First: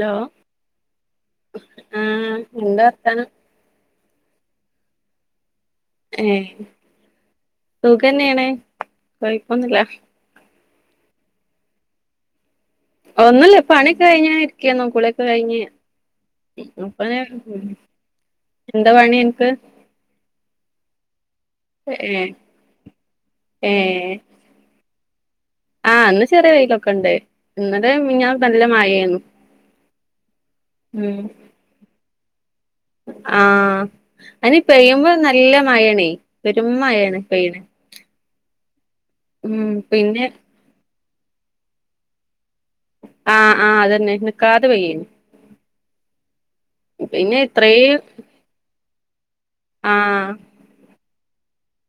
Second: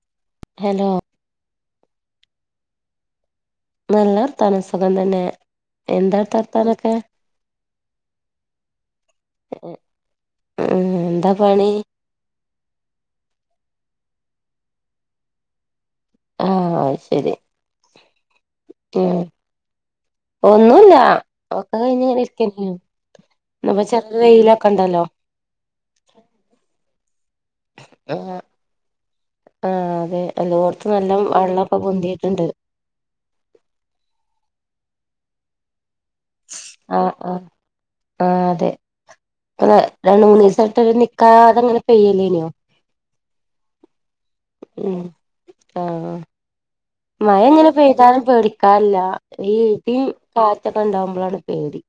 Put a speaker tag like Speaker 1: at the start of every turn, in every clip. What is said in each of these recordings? Speaker 1: Law
Speaker 2: hello
Speaker 1: ആഹ് എന്തർത്താനം
Speaker 2: നല്ലർത്തനം സുഖം തന്നെ എന്താ അവിടത്തെ
Speaker 1: ഏഹ്
Speaker 2: വ ർത്താനൊക്കെ
Speaker 1: സുഖന്നേണ്
Speaker 2: ഉം
Speaker 1: കൊഴപ്പൊന്നുല്ല
Speaker 2: എന്താ പണി
Speaker 1: ഒന്നല്ല പണി കഴിഞ്ഞങ്ങനെഇരിക്കന്ന് കുളിക്കെകഴഞ്ഞ്
Speaker 2: ആഹ് അത് ശരി
Speaker 1: [unintelligible] എന്താ
Speaker 2: ഉം
Speaker 1: പണി അൻക്ക്
Speaker 2: ഒന്നുല്ല ഒക്കെ കഴിഞ്ഞ്
Speaker 1: ഏഹ്
Speaker 2: ഇരിക്കാണ് ഇന്ന്പ്പൊ ചെറിയ വെയിലൊക്കെ ഇണ്ടല്ലോ
Speaker 1: ആഇന്ന് ചെറിയ വെയിലൊക്കെ ഇണ്ട് ഇന്നലെ മിന്നാന്നുംനല്ല മഴന്നു
Speaker 2: ആഹ അതെ എല്ലോട്ത്ത് നല്ല വള്ള ക്കെ പൊന്തിട്ട്ണ്ട്
Speaker 1: ആഹ അയ്ന് പയുമ്പോ നല്ല മഴണേ
Speaker 2: ആഹ് ആഹ് അതെ
Speaker 1: ഉം
Speaker 2: പ്പരണ്ട്
Speaker 1: പിന്നെ
Speaker 2: മൂന്ന്സാ യിട്ടഅത് നി കാതങ്ങനെ പെയ്യലേനു
Speaker 1: ആഹ് ആഹ് അതന്നെ നിക്കാതെ
Speaker 2: ഉം
Speaker 1: പെയ്യേനി
Speaker 2: ആഹ് ആഹ്
Speaker 1: പിന്നെ
Speaker 2: മഴ ഇങ്ങനെ
Speaker 1: ഇത്രേം
Speaker 2: പെയ്താലും പേടി ക്കല്ല ഈ ഇടിം
Speaker 1: ആഹ്
Speaker 2: കാറ്റൊക്കെ ഉണ്ടാവുമ്പോളാണ് പേടി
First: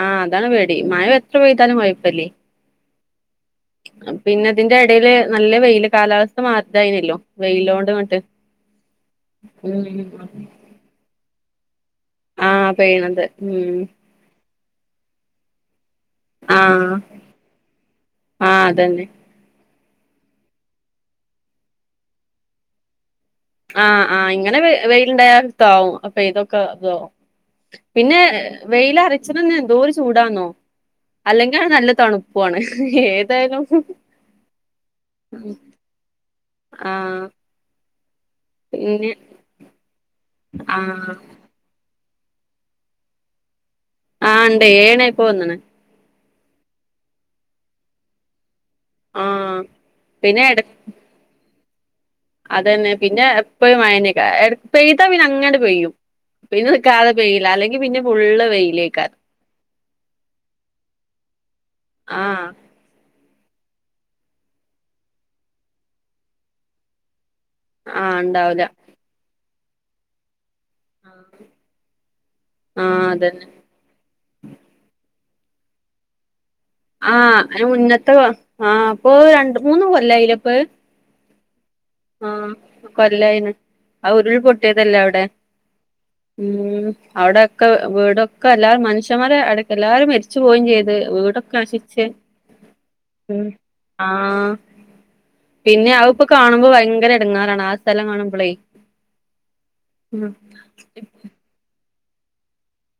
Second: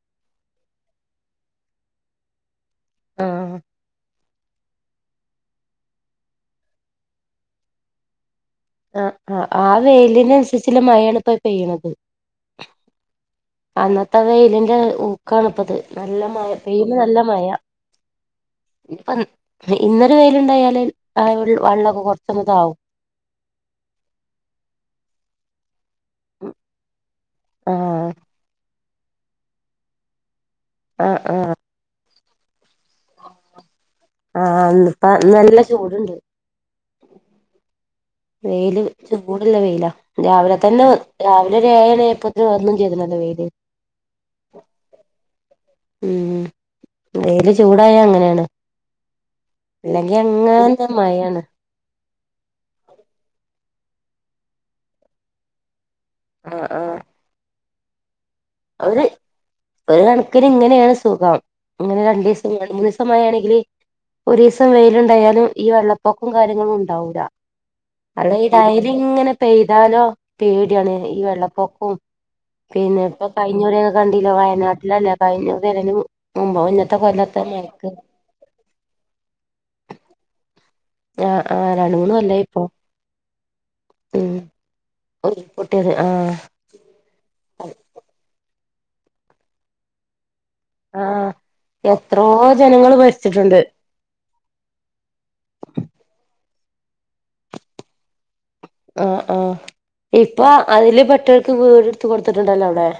Speaker 1: ആഹ് അതാണ് പേടി മഴ എത്ര പെയ്താലും കൊയപ്പല്ലേ
Speaker 2: ആഹ്
Speaker 1: പിന്നെ ഇതിന്റെ എടേല് നല്ല വെയില് കാലാവസ്ഥ മാത്തായിനല്ലോ വെയിലോണ്ട് ങ്ങട്ട്.
Speaker 2: ആഹ് ആഹ് ആഹ് വെയ്ലിന് അൻസരിച്ച്ല്ല മഴയാണ് ഇപ്പൊ പെയ്യ്ണത്.
Speaker 1: ആഹ് പെയ്യ്ണത് ഉം
Speaker 2: ആഹ് വെയിലിൻ്റെ ഊക്കാണ്പ്പത്. നല്ല മഴ
Speaker 1: ആഹ്
Speaker 2: പെയ്യുന്ന നല്ല മഴ
Speaker 1: ആഹ് അതന്നെ
Speaker 2: ഇപ്പം ഇന്നൊരു വെയില്ണ്ടായാല് ആഹ് വെൾ വള്ളക്കെ കൊർച്ചൊന്ന് താകും.
Speaker 1: ആഹ് ആഹ് ഇങ്ങനെ വെ വെയില്ണ്ടായ താകും. പെയ്തൊക്കെ താകും
Speaker 2: ആഹ്
Speaker 1: പിന്നെ വെയില് അർച്ചിണന്ന് എന്തോ ഒരു ചൂടാന്നോ.
Speaker 2: ആഹ് ആഹ്
Speaker 1: അല്ലെങ്ക്യാണ നല്ല തണു പോണ് ഏതായാലും
Speaker 2: ആഹ് ഇന്നിപ്പ
Speaker 1: ഉം
Speaker 2: നല്ല ചൂടുണ്ട്
Speaker 1: ആഹ്
Speaker 2: വെയില്
Speaker 1: പിന്നെ
Speaker 2: ത് ചൂട്ല്ല വെയില രാവിലെ തന്നെ
Speaker 1: ആഹ്
Speaker 2: രാവ്‌ ഇന്ന് ഒര് ഏഴണിയായപ്പോത്ത്ന് വന്നും ചെയ്ത്ണല്ലോ വെയില്?
Speaker 1: ആഹ് ഇണ്ടേ ഏഴണി ആയപ്പോ വന്ന്ണ്.
Speaker 2: ഉം വെയില് ചൂടായ അങ്ങനേണ്
Speaker 1: ആഹ്
Speaker 2: ഇല്ലെങ്കിൽ
Speaker 1: പിന്നെ
Speaker 2: അങ്ങ
Speaker 1: എട
Speaker 2: [unintelligible] മഴാണ്
Speaker 1: അതന്നെ പിന്നെ എപ്പഴും മഴന്നേക്ക എട പെയ്ത പിന്നെ അങ്ങാണ്ട് പെയ്യും.
Speaker 2: ആഹ്
Speaker 1: പിന്നെ നിക്കാത പെയ്യ്ല അല്ലെങ്കിൽ പിന്നെ ഫുള്ള് വെയ്
Speaker 2: ഒര് ഒരു കണക്കിന് ഇങ്ങനേണ് സുഖം ഇങ്ങനെ
Speaker 1: ആഹ്
Speaker 2: രണ്ടീസം രണ്ട്, മൂന്ന്സം ഇപ്പം മഴയാണെങ്കിൽ ഒരീസം വെയില് ഇണ്ടായാല് ഈ വെള്ളപ്പൊക്കും കാര്യങ്ങളും ഉണ്ടാവൂല.
Speaker 1: ആഹ്
Speaker 2: അല്ല ഈ
Speaker 1: ഉണ്ടാവൂല
Speaker 2: ഡയലി ഇങ്ങനെ പെയ്താലോ പേടിയാണ് ഈ വെള്ളപ്പൊക്കം പിന്നെ
Speaker 1: ആഹ്
Speaker 2: ഇപ്പ
Speaker 1: അതന്നെ
Speaker 2: ഞ്ഞൂര് കണ്ടില്ലെ വയനാട്ടിലല്ലെ ആഹ് കഴിഞ്ഞുറി അല്ല അയിന്റെ മു മുമ്പോ പിന്ന
Speaker 1: ആഹ് അയ്ന് മുന്നത്തെ അഹ് ആഹ് ഇപ്പൊ രണ്ട്, മൂന്ന് കൊല്ലായിലെ ഇപ്പഹ്?
Speaker 2: ആഹ് ആഹ് രണ്ട്, മൂന്ന് കൊല്ലായി ഇപ്പൊ.
Speaker 1: കൊല്ലായിണ് ആഹ്
Speaker 2: ഉം
Speaker 1: ഉരുൾ പൊട്ടിയതല്ലേ അവിടെ?
Speaker 2: ഉരുൾപൊട്ടിയത് ആഹ്
Speaker 1: ഉം അഒടെക്കെ വീടൊക്കെ എല്ലാ മനുഷ്യമാരെ അടക്കം എല്ലാരും മരിച്ചു പോയിം ചെയ് ത്
Speaker 2: ആഹ്
Speaker 1: വീടൊക്കെ അശിച്ചേ
Speaker 2: എത്രോ ജനങ്ങള്
Speaker 1: ഉം
Speaker 2: മരിച്ചിട്ടുണ്ട്
Speaker 1: ആഹ് പിന്നെ അത്പ്പൊ കാണുമ്പോ ഭയങ്കര എടങ്ങേറാണ് ആഹ് സ്ഥലം കാണുമ്പളേ.
Speaker 2: ആഹ് ആഹ് ഇപ്പൊ അതില് പെട്ടവർക്ക് വീട് ഇട്ത്ത് കൊടുത്തിട്ടുണ്ടല്ലോ അഒടെ.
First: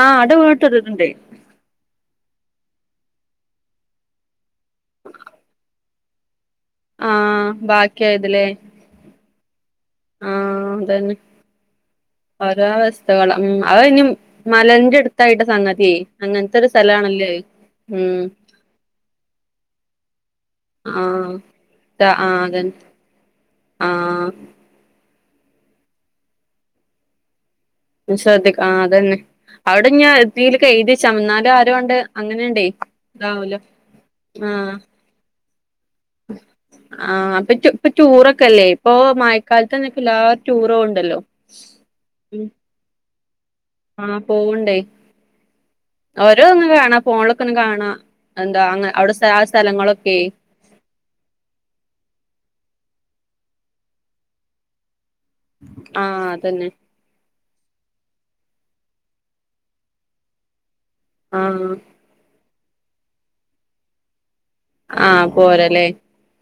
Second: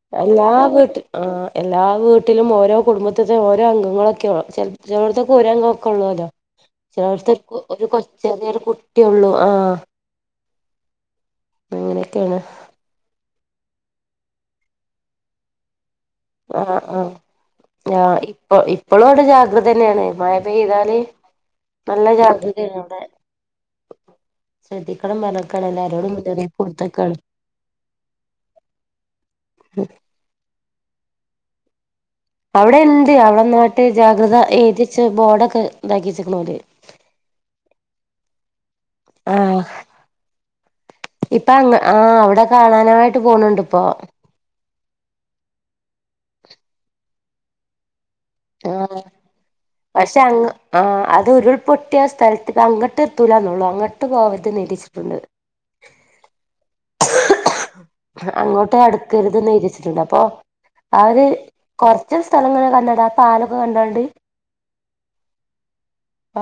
Speaker 1: ആഹ് അവിടെ
Speaker 2: എല്ലാ വീട്ട്
Speaker 1: വീണിട്ടൊരിതുണ്ട്
Speaker 2: ആഹ് എല്ലാ വീട്ടിലും ഓരോ കുടുംബത്ത്ത്തെ ഓരോ അംഗങ്ങളൊക്കെ [unintelligible] ചെൽ ചെലോട്ത്ത്ക്ക് ഊര അംഗക്കെ ഉള്ളൂല്ലോ. ചെലോര്ത്തെ
Speaker 1: ആഹ്
Speaker 2: കൊ ഒരു
Speaker 1: ബാക്കിയായതിലേ
Speaker 2: കൊച്ചറിയ ഒരു കുട്ടിയള്ളൂ ആഹ്
Speaker 1: ആഹ് അതന്നെ
Speaker 2: അങ്ങനെയൊക്കെയാണ്
Speaker 1: ഒരാസ്സ് ത്തവള ഉം അഹ് ഇഞ്ഞി മലന്റെ അട്ത്തായിട്ട സംഗതി അങ്ങൻത്തരൂ സ്ഥലാണല്ലോ അഹ്.
Speaker 2: യാഹ് ഇപ്പ ഇപ്പളും അഒടെ ജാഗ്രതന്നെണ് മഴ പെയ്താല്
Speaker 1: ആഹ്
Speaker 2: നല്ല
Speaker 1: ആഹ് അതന്നെ
Speaker 2: ജാഗ്രതയാണ് അഒടെ
Speaker 1: ആഹ്
Speaker 2: ശ്രദ്ധിക്കണം പർഞ്ഞക്കാണ് എല്ലാരോടും [unintelligible]
Speaker 1: ശ്രദ്ധിക്ക ആഹ് അതന്നെ അഒടെ ഞ എത്തീലക്കെ എഴുതിച്ചന്നാലും ആരോണ്ട്
Speaker 2: അഒടെ എന്ത് അഒടെ ന്നാട്ട് ജാഗ്രത
Speaker 1: ആഹ്
Speaker 2: എഴുതിച്ച് ബോർഡൊക്കെ ഇണ്ടാക്കി വച്ചക്ക്ണ്ലേ.
Speaker 1: ആഹ് അപ്പറ്റു ഇപ്പ റ്റൂറക്കെല്ലേ ഇപ്പൊ മഴക്കാലത്ത് ന്നൊക്കല്ലാ റ്റൂറോവ്ണ്ടല്ലോ.
Speaker 2: ഇപ്പങ്ങ് ആഹ് അഒടെ കാണാനായിട്ട് പോണ് ണ്ട്പ്പോ.
Speaker 1: ആഹ് പോവണ്ടേ ഓരോ ഒന്നും കാണ പോൺലക്കൊന്നും കാണാ. എന്താ അ അവിടെ സ് ആ സ്ഥലങ്ങളൊക്കെ
Speaker 2: ആ അത് ഉരുൾപൊട്ടിയ ആ സ്ഥല അങ്ങോട്ട് എത്തൂലന്നള്ളൂ അങ്ങട്ട് പോവരുത് ന്നു എഴ്തച്ചിട്ടുണ്ട്
Speaker 1: ആഹ അതന്നെ
Speaker 2: അങ്ങോട്ടും അടുക്കരുതേന്നു എഴുതി വെച്ചിട്ടുണ്ട് അപ്പൊ അവര്
Speaker 1: ആഹ്
Speaker 2: കൊറ ഇജ് സ്ഥലങ്ങള കണ്ട ആ പാലൊക്കെ കണ്ടോണ്ട്
Speaker 1: ആഹ പോരലേ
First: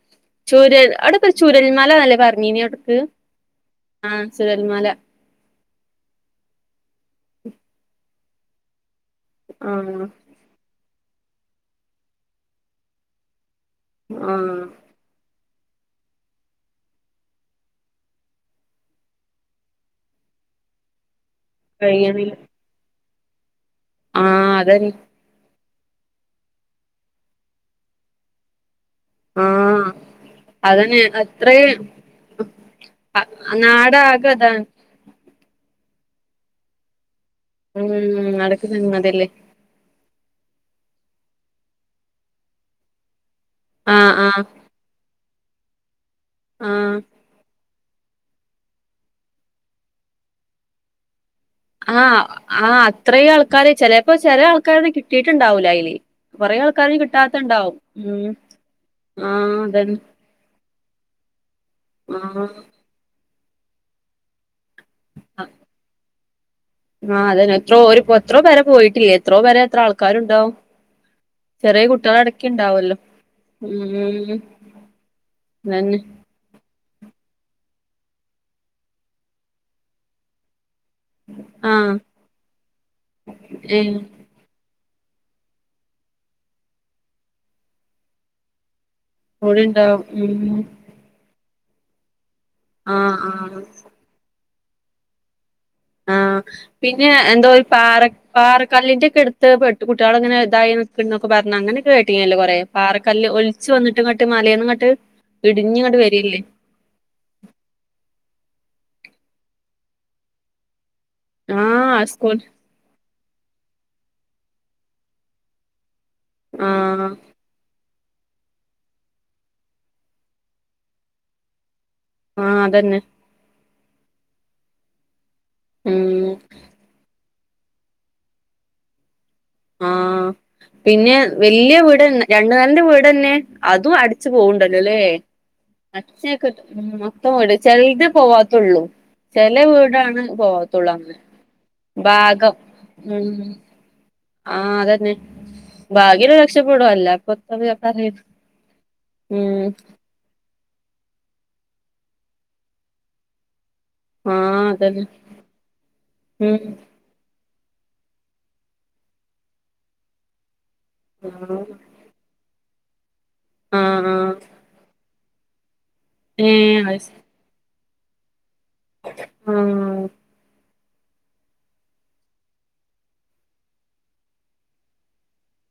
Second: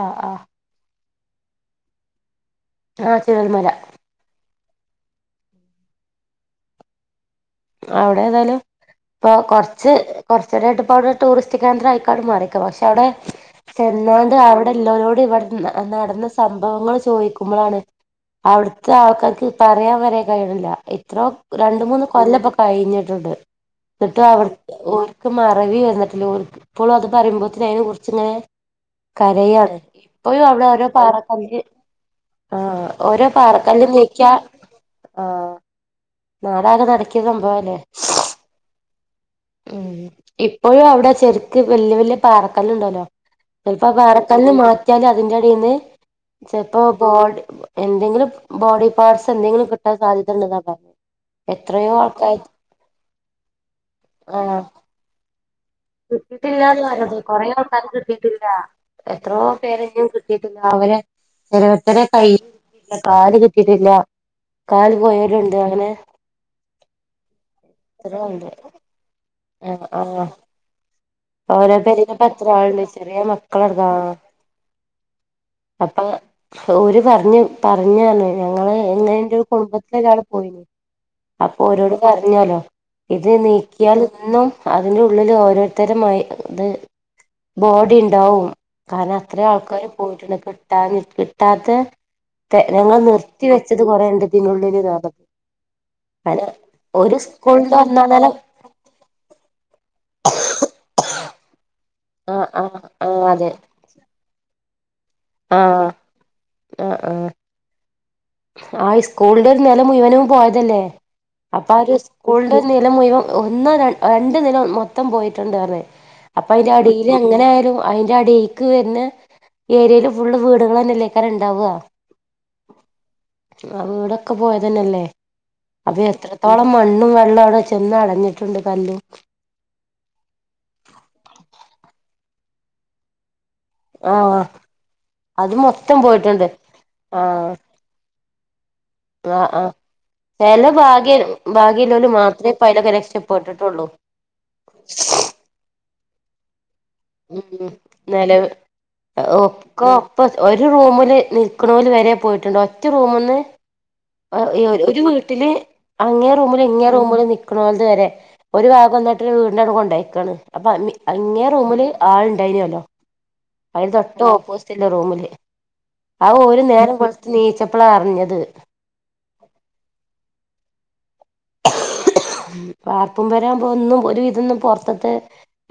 Speaker 2: ആഹ് ആഹ്
Speaker 1: ചൂരൽ അവിടെ ചുരൽമലന്നല്ലേ പറഞ്ഞീനിയെ
Speaker 2: ആ ചുരൽ മല
Speaker 1: ആഹ ചുരൽമല
Speaker 2: അവിടെ ഏതായാലും ഇപ്പൊ കൊറച്ച്
Speaker 1: ആഹ്
Speaker 2: കുറച്ചൂടെടുപ്പ അവിടെ ടൂറിസ്റ്റ് കേന്ദ്രം ആയിക്കാട്ട് മാറിക്കാം പക്ഷെ അവിടെ ചെന്നാണ്ട്
Speaker 1: ആഹ്
Speaker 2: അവിടെല്ലാരോട് ഇവിടെ നടന്ന സംഭവങ്ങൾ ചോയിക്കുമ്പോഴാണ് അവിടുത്തെ ആൾക്കാർക്ക് പറയാൻ വരെ കയിണില്ല ഇത്രോ രണ്ട് മൂന്ന്
Speaker 1: കഴിയണില്ല
Speaker 2: കൊല്ലപ്പൊ കഴിഞ്ഞിട്ടുണ്ട് ന്നിട്ട്അവർ
Speaker 1: ആഹ് അതന്നെ
Speaker 2: ഒര് മറവി വന്നിട്ടില്ല ഇപ്പളും അത് പറയുമ്പോഴത്തിന് അതിനെ കുറിച്ചിങ്ങനെ കരയാണ്
Speaker 1: ആഹ്
Speaker 2: ഇപ്പോഴും അവിടെ ഓരോ
Speaker 1: അതന്നെ
Speaker 2: പാറ
Speaker 1: അത്രേ
Speaker 2: കല്ല് ആ ഓരോ പാർക്കല്ലും
Speaker 1: നാടാകെ
Speaker 2: നീക്കിയാ
Speaker 1: അതാണ്
Speaker 2: ആ നാടാകെ നടക്കിയ സംഭവം
Speaker 1: ഉം നടക്കുന്നു അതല്ലേ
Speaker 2: ഉം ഇപ്പോഴും അവിടെ ചെരുക്ക് വല്യ വല്യ പാറക്കല്ല് ഉണ്ടല്ലോ ചിലപ്പോ
Speaker 1: ആഹ് ആഹ്
Speaker 2: പാറക്കല്ലന്ന് മാറ്റിയാലും അതിന്റെടിന്ന് ചിലപ്പോ
Speaker 1: ആഹ്
Speaker 2: ബോഡി എന്തെങ്കിലും ബോഡി പാർട്സ് എന്തങ്കിലും കിട്ടാൻ സാധ്യതയുണ്ട് ന്നാ
Speaker 1: ആഹ് ആഹ അത്രയും ആൾക്കാര് ചിലപ്പോ ചെല ആൾക്കാരന്നെ കിട്ടിയിട്ടുണ്ടാവൂല അയിൽ
Speaker 2: കിട്ടില്ലാന്ന് പറയത് കൊറെേ ആൾക്കാരും
Speaker 1: ഉം
Speaker 2: കിട്ടിയിട്ടില്ല എത്രോ
Speaker 1: ആഹ്
Speaker 2: പേര്
Speaker 1: അതന്നെ
Speaker 2: ഇനിയും കിട്ടില്ല അവരെ ഓാരേരുത്തടെ കയ്യി,
Speaker 1: ആഹ്
Speaker 2: കാല് കിട്ടിട്ടില്ല കല് പോയര് ഉണ്ട് അങ്ങനെ
Speaker 1: ആ അതെ എത്രോ ഒരു
Speaker 2: എത്രയോ
Speaker 1: എത്രോ
Speaker 2: ഉണ്ട്
Speaker 1: പെര പോയിട്ടില്ലേ എത്രോ പെര എത്ര
Speaker 2: ആഹ് ആഹ്
Speaker 1: ആൾക്കാരുണ്ടാവും
Speaker 2: ഓരോ
Speaker 1: ചെറിയ
Speaker 2: പേരിലും ഇപ്പോ എത്ര ആളുണ്ട്
Speaker 1: കുട്ടികളടക്കിണ്ടാവല്ലോ
Speaker 2: ചെറിയ മക്കളടക്കം ആഹ്
Speaker 1: ഉം അതന്നെ
Speaker 2: ഒരു പറഞ്ഞു പറഞ്ഞഞ്ഞു ഞങ്ങള് എങ്ങനെ എന്റെ ഒരു കുടുംബത്തില ഒരാള് പോയിന് അപ്പൊ
Speaker 1: ആഹ്
Speaker 2: ഓരോട് പറഞ്ഞാലോ ഇത്
Speaker 1: ഏഹ്
Speaker 2: നീക്കിയാൽ ഇന്നും അതിന്റെ ഉള്ളില് ഓരോ ഓരോരുത്തരെ മയ് ബോഡി ഉണ്ടാവും കാരണം അത്ര ആൾക്കാര്
Speaker 1: കൂടെണ്ടാവും
Speaker 2: പോയിട്ടുണ്ട്
Speaker 1: ഉം
Speaker 2: കിട്ടാ കിട്ടാത്ത ഞങ്ങൾ
Speaker 1: ആഹ്
Speaker 2: നിർത്തി
Speaker 1: ആഹ്
Speaker 2: വെച്ചത് കൊറെണ്ട്തിനുള്ളില് [unintelligible]
Speaker 1: ആഹ പിന്നെ എന്താ പാറ
Speaker 2: ഒന്നാം നില
Speaker 1: പാറക്കല്ലിന്റെക്കെടു പെട്ട് കുട്ടികൾ അങ്ങനെതായിന്നൊക്കൊ പറഞ്ഞ് അങ്ങനൊക്കെ
Speaker 2: ആ
Speaker 1: കേട്ടിനിയല്ലോ കുറെ
Speaker 2: ആ ആ
Speaker 1: പാറകല്ല്
Speaker 2: അതെ
Speaker 1: ഒലിച്ചു വന്നട്ട് അങ്ങട്ടുംങ്ങട്ടും മലയന്നുംങ്ങട്ട് ഇടിഞ്ഞ് ഇങ്ങോട്ട് വരിയില്ലേ
Speaker 2: ആഹ് ആഹ് ആ സ്കൂളിന്റെ ഒരു നില മുഴുവനും പോയതല്ലേ അപ്പ ആ ഒരു
Speaker 1: ആഹ് സ്കൂൾ
Speaker 2: സ്കൂളിന്റെ നില മുഴം ഒന്നോ രണ്ട് നില മൊത്തം പോയിട്ടുണ്ട്റഞ്ഞേ അപ്പ അയിന്റെ അടിയിൽ
Speaker 1: ആഹ്
Speaker 2: എങ്ങനയാലും അയിന്റെ അടീക്ക് വര്ന്ന ഏരിയല് ഫുള്ള് വീടുകളന്നെക്കുല്ലേ ഉണ്ടാവുക
Speaker 1: ആ അതന്നെ
Speaker 2: ആ വീടൊക്കെ പോയതന്നെല്ലേ അപ്പ
Speaker 1: ഉം
Speaker 2: എത്രത്തോളം മണ്ണും വെള്ളഔടെച്ച് ചെന്ന് അടഞ്ഞിട്ടുണ്ട് കല്ല്
Speaker 1: ആഹ് പിന്നെ വല്യ വീട് ന്ന് രണ്ട് നെലന്റെ വീടന്നെ അതും അടിച്ച്
Speaker 2: ആഹ്
Speaker 1: പോവ്ണ്ടല്ലല്ലേ
Speaker 2: അത് മെ
Speaker 1: അച്ചോക്ക് മൊത്തം വിട് ചെൽത് പോവാത്തെള്ളൂ
Speaker 2: ആഹ് ആഹ് ചെല ഭാഗ്യ
Speaker 1: അങ്ങനെ
Speaker 2: ഭാഗ്യല്ലേല് മാത്ര
Speaker 1: ഭാഗം
Speaker 2: പ അയ്ലൊക്കെ
Speaker 1: ഉം
Speaker 2: രക്ഷപ്പെട്ട്ട്ടെള്ളൂ
Speaker 1: ആഹ് അതന്നെ ഭാഗ്യല്ലോല് രക്ഷപ്പെടും അല്ല ഇപ്പൊ
Speaker 2: ഉം ഉം
Speaker 1: പറയും
Speaker 2: നെലവ്
Speaker 1: ഉം
Speaker 2: ഒക്കേ ഇപ്പ ഒരു റൂമ് ല് നിൽക്ക്ണേല് വരെ പോയിട്ടുണ്ട് ഒറ്റ റൂമൊന്ന് ഒരു
Speaker 1: ആഹ്
Speaker 2: ഒരു
Speaker 1: അതന്നെ
Speaker 2: വീട്ടില് അങ്ങേ റൂമ്
Speaker 1: ഉം
Speaker 2: ല് ഇങ്ങേ റൂമ് ല് നിക്ക് ക്ക്ണേൽത് വരെ ഒരു ഭാഗം ഒന്നായിടെ രു വീടിലാണ് കൊണ്ടോയ്ക്കാണ് അപ്പ അങ്ങേ റൂമ് ല് ആള്ണ്ടായിന്യല്ലോ
Speaker 1: ആഹ്
Speaker 2: അയ്ന് തൊട്ട്
Speaker 1: ആഹ്
Speaker 2: ഓപ്പോസിറ്റ്ല്ല റൂമില് ആ ഓല്
Speaker 1: ഏഹ്
Speaker 2: നേരം
Speaker 1: അത്
Speaker 2: വെളുത്ത് നീച്ചപ്പളാ അർഞ്ഞത്
Speaker 1: ഉം
Speaker 2: വാർപ്പും പെരാവുമ്പോ ഒന്നും ഒരുവിധൊന്നും പൊർത്ത് തെ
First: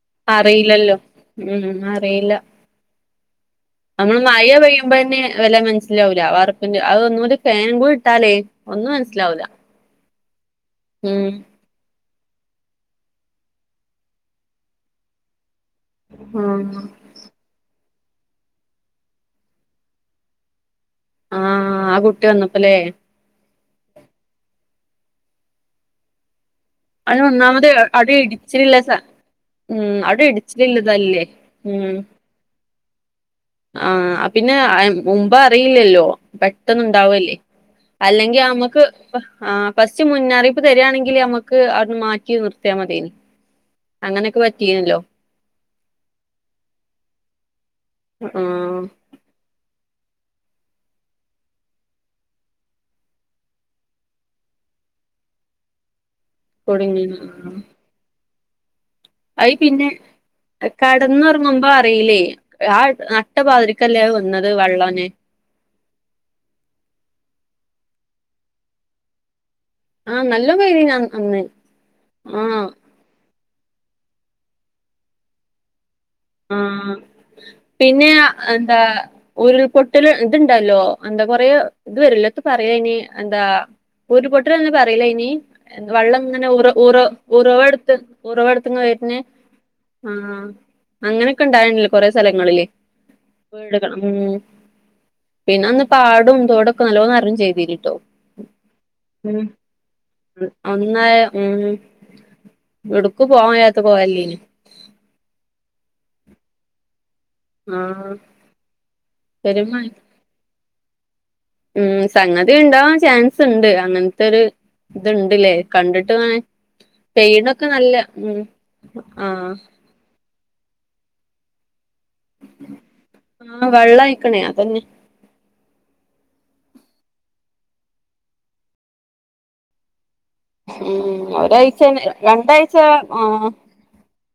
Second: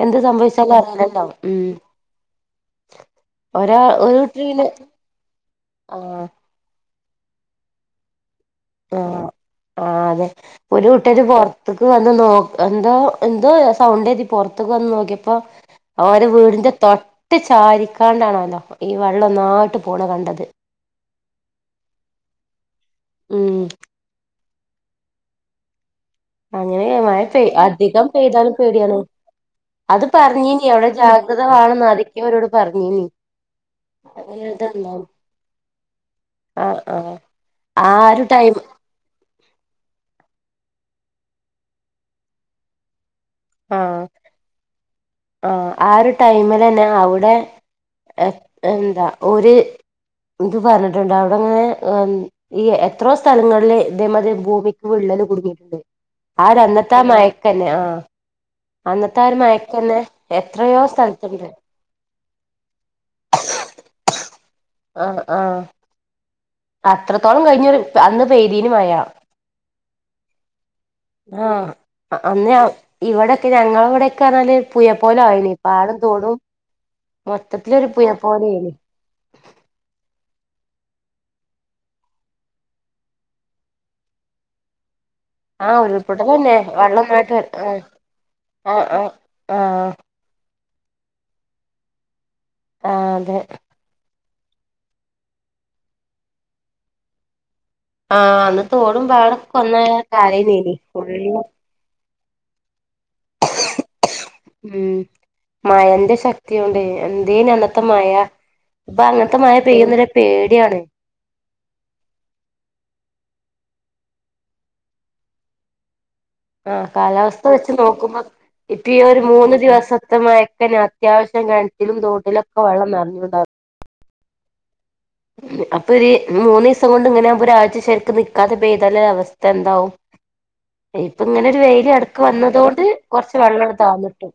Speaker 2: എന്ത് സംഭവിച്ചാലും
Speaker 1: അറിയില്ലല്ലോ
Speaker 2: അറീലല്ലോ ഉം ഒരാ ഒരു
Speaker 1: നമ്മള്
Speaker 2: കുട്ടര്
Speaker 1: മഴ
Speaker 2: പിന്നെ
Speaker 1: പെയ്യുമ്പോ തന്നെ വല്ല മനസ്സിലാവൂല
Speaker 2: ആഹ്
Speaker 1: വാർപ്പിന്റ അഒന്നൂടി ഫേൻ കൂടി ഇട്ടാലേ ഒന്നും
Speaker 2: ആഹ്
Speaker 1: മനസ്സിലാവൂല
Speaker 2: ആ അതെ ഒരു കുട്ടര്
Speaker 1: ഉം
Speaker 2: പൊർ ത്ത്ക്ക് വന്ന് നോ എന്തോ എന്തോ സൗണ്ട് എഴുതി പൊർത്ത്ക്ക് വന്ന് നോക്കിയപ്പോ ഓരെ വീടിന്റെ
Speaker 1: ആഹ്
Speaker 2: തൊട്ട് ചാരിക്കാണ്ടാണല്ലോ ഈ വെള്ളം ഒന്നായിട്ട് പോണ കണ്ടത്
Speaker 1: ആഹ് ആ കുട്ടി വന്നപ്പല്ലേ
Speaker 2: ഉം അങ്ങനെ മഴ
Speaker 1: അയ്ന്
Speaker 2: പെയ്
Speaker 1: ഒന്നാമത്
Speaker 2: അധികം
Speaker 1: അടി
Speaker 2: പെയ്താലും
Speaker 1: ഇടിച്ച്ല് ല്ലെ
Speaker 2: പേടിയാണ്
Speaker 1: സ്ഥ ഉം
Speaker 2: അത്
Speaker 1: ഔടെ
Speaker 2: പറഞ്ഞീനി
Speaker 1: ഇടിച്ച്ല്
Speaker 2: അവിടെ
Speaker 1: ല്ലതല്ലേ
Speaker 2: ജാഗ്രത വേണംന്ന്
Speaker 1: ഉം
Speaker 2: ആരൊക്കെയോ അവരോട് പറഞ്ഞീനി
Speaker 1: ആ
Speaker 2: അങ്ങനെ
Speaker 1: പിന്നെ
Speaker 2: ഇതുണ്ടാവും
Speaker 1: മുമ്പറിയില്ലല്ലോ
Speaker 2: ആഹ് ആഹ്
Speaker 1: പെട്ടെന്ന്ണ്ടാവല്ലേ
Speaker 2: ആ ഒരു
Speaker 1: അല്ലങ്കി
Speaker 2: ടൈം
Speaker 1: അമക്ക് ആഹ് ഫസ്റ്റ് മുന്നറീപ്പ് തരാണങ്കില് അമ്മക്ക് ഔട്‌ന്ന് മാറ്റി നിർത്തിയാൽ മത്യോനി അങ്ങനെക്കെ പറ്റി
Speaker 2: ആ ആ ഒരു ടൈമിലന്നെ ഔടെ എ
Speaker 1: ആ
Speaker 2: എന്താ ഒര് ഇത് പറഞ്ഞിട്ട്ണ്ട് അവിടെങ്ങനെ ഈ എത്രോ സ്ഥലങ്ങളില് ഇതേ മതിരി ഭൂമിക്ക് വിള്ളല് കുടുങ്ങിയിട്ടുണ്ട് ആര് അന്നത്തെ
Speaker 1: കുടുങ്ങി
Speaker 2: മഴക്കന്നെ ആഹ് അന്നത്തെ ആ ഒരു
Speaker 1: അയ് പിന്നെ
Speaker 2: മയക്കന്നെ എത്രയോ
Speaker 1: കടന്ന്
Speaker 2: സ്ഥലത്തുണ്ട്
Speaker 1: ഒറങ്ങുമ്പോ അറീലെ ആ നട്ട പാതിരിക്കല്ലേ വന്നത് വെള്ളനെ
Speaker 2: ആഹ് ആഹ് അത്രത്തോളം കഴിഞ്ഞരു അന്ന് പെയ്തീനി മഴ
Speaker 1: ആ നല്ലോം പെയ്തീനി അന്ന്
Speaker 2: ആഹ്
Speaker 1: ആ
Speaker 2: അന്നെയ ഇവിടെക്കെ ഞങ്ങളവിടെക്കെറഞ്ഞാല് പുഴ പോലെ ആയിനി പാടം തോടും
Speaker 1: ഉം
Speaker 2: മൊത്തത്തിലൊരു പുഴ
Speaker 1: പിന്നെ
Speaker 2: പോലെയ്നി
Speaker 1: എന്താ ഉരുൾപൊട്ടൽ ഇത്ണ്ടല്ലോ എന്താ കൊറേ ഇത് വരല്ലോ എത്താ പറയാ അയ്ന് എന്താ ഉരുപൊട്ടലന്ന് പറയലയ്ന്
Speaker 2: ആഹ്
Speaker 1: വെള്ളം ഇങ്ങനെ
Speaker 2: ഉരുൾപൊട്ടലന്നെ
Speaker 1: ഉറ ഉറ
Speaker 2: വെള്ളൊന്നായിട്ട് ആഹ്
Speaker 1: ഉറവടുത്ത് ഉറവടുത്തങ്
Speaker 2: ആഹ് ആഹ്
Speaker 1: വര്ന്
Speaker 2: ആഹ്
Speaker 1: ആ അങ്ങനെക്കെ ഇണ്ടായിനില്ലെ കൊറെ സ്ഥലങ്ങളില്
Speaker 2: ആഹ് അതെ
Speaker 1: വീടുകളും ഉം പിന്നന്ന് പാടും തേടൊക്കെ നല്ലോ നെറിം ചെയ്തീനിട്ടെ
Speaker 2: ആഹ് അന്ന് തോടുമ്പോ അവിടക്ക ഒന്നായ കാര്യംരി
Speaker 1: എടുക്ക് പോവാൻ ത്ത പോവല്ലന്
Speaker 2: ഉം മയന്റെ ശക്തിയ കൊണ്ട് എന്തേ അ ത്തെ മഴ
Speaker 1: ആഹ്
Speaker 2: ഇപ്പൊ അങ്ങനത്തെ മഴ പെയ്യുന്നരു പേടിയാണ്
Speaker 1: ഉം സംഗതി ഉണ്ടാവാൻ ചാൻസ്ണ്ട്. അങ്ങനത്തെ ഒരു ഇതുണ്ടല്ലേ കണ്ടിട്ട്
Speaker 2: ആഹ് കാലാവസ്ഥ
Speaker 1: പെയ്യണൊക്കെ
Speaker 2: വെച്ച്
Speaker 1: നല്ല
Speaker 2: നോക്കുമ്പം
Speaker 1: ഉം
Speaker 2: ഇപ്പ ഈ ഒരു
Speaker 1: ആഹ്
Speaker 2: മൂന്ന് ദിവസത്തെ മയക്കന്നെ അത്യാവശ്യം കെണറ്റിലും തോട്ടിലൊക്കെ വെള്ളം നെറഞ്ഞുണ്ടാവും.
Speaker 1: ആഹ് വെള്ളം ആയീക്കണേ അതന്നെ
Speaker 2: അപ്പൊര് മൂന്നീസം കൊണ്ട് ഇങ്ങനാകുമ്പ ഒരാഴ്ച ശെരിക്ക് നിക്കാതെ പെയ്താല് അവസ്ഥ എന്താവും?
Speaker 1: [inaudible]
Speaker 2: ഇപ്പങ്ങനെ ഒരു
Speaker 1: ഒരാഴ്ച
Speaker 2: വെയില് എട്ക്ക്
Speaker 1: രണ്ടാഴ്ച
Speaker 2: വന്നതോണ്ട് കൊറച്ച്
Speaker 1: ആഹ്
Speaker 2: വെള്ളം ഇങ് താന്നിട്ട്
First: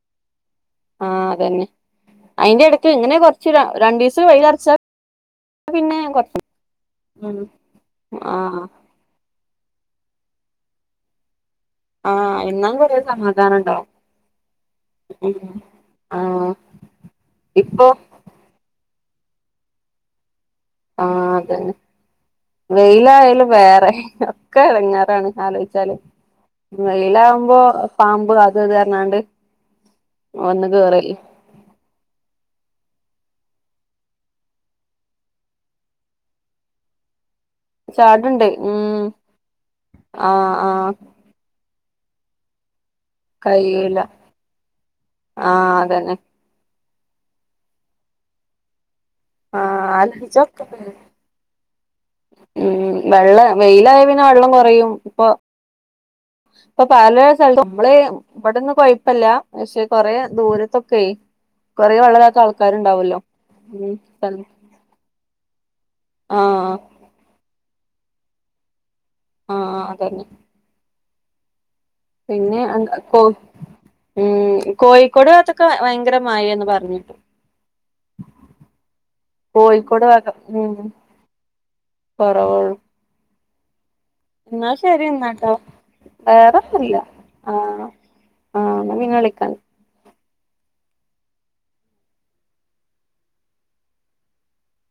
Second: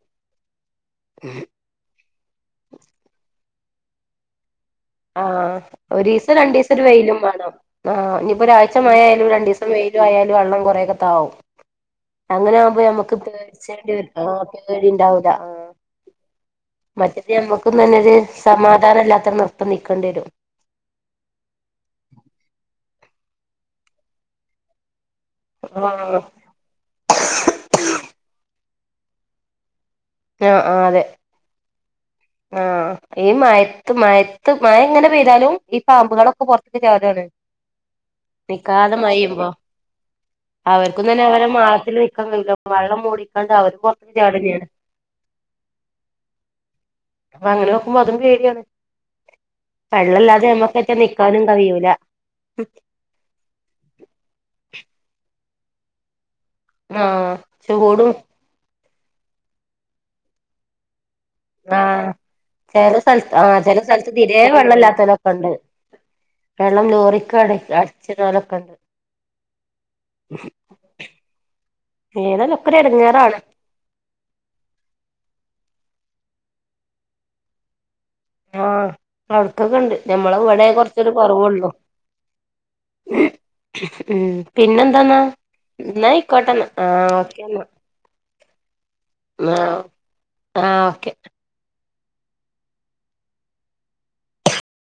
Speaker 1: ആഹ് അതന്നെ. അയിന്റെ എടക്ക് ഇങ്ങനെ കൊറച്ച് രണ്ടീസം വെയിലടിച്ചാ
Speaker 2: ആഹ് ഒരീസം രണ്ടീസം ഒരു വെയിലും
Speaker 1: ഉം
Speaker 2: വേണം. ആഹ് ഇനിയിപ്പോ ഒരാഴ്ച മയയായാലും രണ്ടീസം വെയിലു ആയാലും വെള്ളം കൊറേക്കെ താവും.
Speaker 1: ആഹ് എന്നാ
Speaker 2: അങ്ങനെയാകുമ്പോ
Speaker 1: കൊറേ
Speaker 2: നമ്മുക്ക്
Speaker 1: സമാധാനം ഇണ്ടാവും
Speaker 2: പേടച്ചേണ്ടി വര ആഹ് പേടിണ്ടാവില്ല.
Speaker 1: ഉം
Speaker 2: ആഹ്
Speaker 1: ആഹ്
Speaker 2: മറ്റത് നമ്മുക്കും
Speaker 1: ഇപ്പൊ
Speaker 2: തന്നൊരു സമാധാനമില്ലാത്ത നിർത്തം നിക്കേണ്ടി വരും.
Speaker 1: ആഹ് അതന്നെ. വെയിലായാലും വേറെ ഒക്കെ എടങ്ങേറാണ്. ആലോചിച്ചാല്
Speaker 2: ആഹ്
Speaker 1: വെയിലാകുമ്പോ പാമ്പ് അത് ഇത് പറഞ്ഞാണ്ട് വന്ന് കേറല്
Speaker 2: ആഹ് ഈ മഴെത്ത് മഴെത്ത് മഴ ഇങ്ങനെ പെയ്താലും ഈ പാമ്പുകളൊക്കെ പുറത്ത് ചാടാണ്.
Speaker 1: ചാട്ണ്ട്
Speaker 2: നിക്കാതെ
Speaker 1: ഉം
Speaker 2: മയേയുമ്പോ
Speaker 1: ആഹ് ആഹ്
Speaker 2: അവർക്കും തന്നെ അവര്ടെ മാളത്തി ല് നിൽക്കാ വെള്ളം മൂടി
Speaker 1: കയിയൂല്ല ആഹ് അതന്നെ.
Speaker 2: അപ്പ അങ്ങനെ നോക്കുമ്പോ അതും പേടിയാണ്.
Speaker 1: ആഹ്
Speaker 2: വെള്ളൊല്ലാതെ
Speaker 1: ആലോചിച്ചോക്ക്
Speaker 2: നമക്കൊക്കെ നിക്കാനും കഴിയൂല.
Speaker 1: ഉം വെള്ള വെയിലായ പിന്നെ വെള്ളം കൊറയും ഇപ്പൊ ഇപ്പൊ
Speaker 2: ആ
Speaker 1: പല സ്ഥല നമ്മള്
Speaker 2: ചൂടും
Speaker 1: ഇവിടെന്നും കൊഴപ്പില്ല. പക്ഷെ കൊറെ ദൂരത്തൊക്കെ കൊറേ
Speaker 2: ആഹ്
Speaker 1: വെള്ളല്ലാത്ത
Speaker 2: ചെറു
Speaker 1: ആൾക്കാരുണ്ടാവല്ലോ
Speaker 2: സ്ഥലത്ത് ആഹ് ചെല
Speaker 1: ഉം
Speaker 2: സ്ഥലത്ത് തീരെ വെള്ളൊല്ലാത്തലോ ഒണ്ട്.
Speaker 1: ആഹ്
Speaker 2: വെള്ളം ലോറിക്കട അടിച്ചിടാലൊക്കെണ്ട്.
Speaker 1: ആഹ് ആഹ് അതന്നെ.
Speaker 2: ഏതായാലും
Speaker 1: പിന്നെ
Speaker 2: ഒക്കെ ഒരു
Speaker 1: അ കോ
Speaker 2: എടങ്ങേറാണ്
Speaker 1: ഉം കോയിക്കോട് ഭാഗത്തൊക്കെ ഭയങ്കര മഴേന്ന് പറഞ്ഞിട്ട്
Speaker 2: ആഹ് അവിടക്കക്കെണ്ട് ഞമ്മള ഇവിടെ
Speaker 1: ഉം
Speaker 2: കൊറചൊരു കൊറവൊള്ളു.
Speaker 1: കൊറവുള്ളു
Speaker 2: ഉം
Speaker 1: എന്നാ ശരി
Speaker 2: പിന്നെന്തൊന്നാ
Speaker 1: എന്നാട്ടോ
Speaker 2: എന്നായിക്കോട്ടെന്ന.
Speaker 1: വേറൊന്നുല്ല
Speaker 2: ആഹ് ഓക്കെ എന്നാ.
Speaker 1: ആഹ് ആഹ് എന്ന നിങ്ങ വിളിക്ക്
Speaker 2: ആഹ് ആഹ് ഓക്കെ.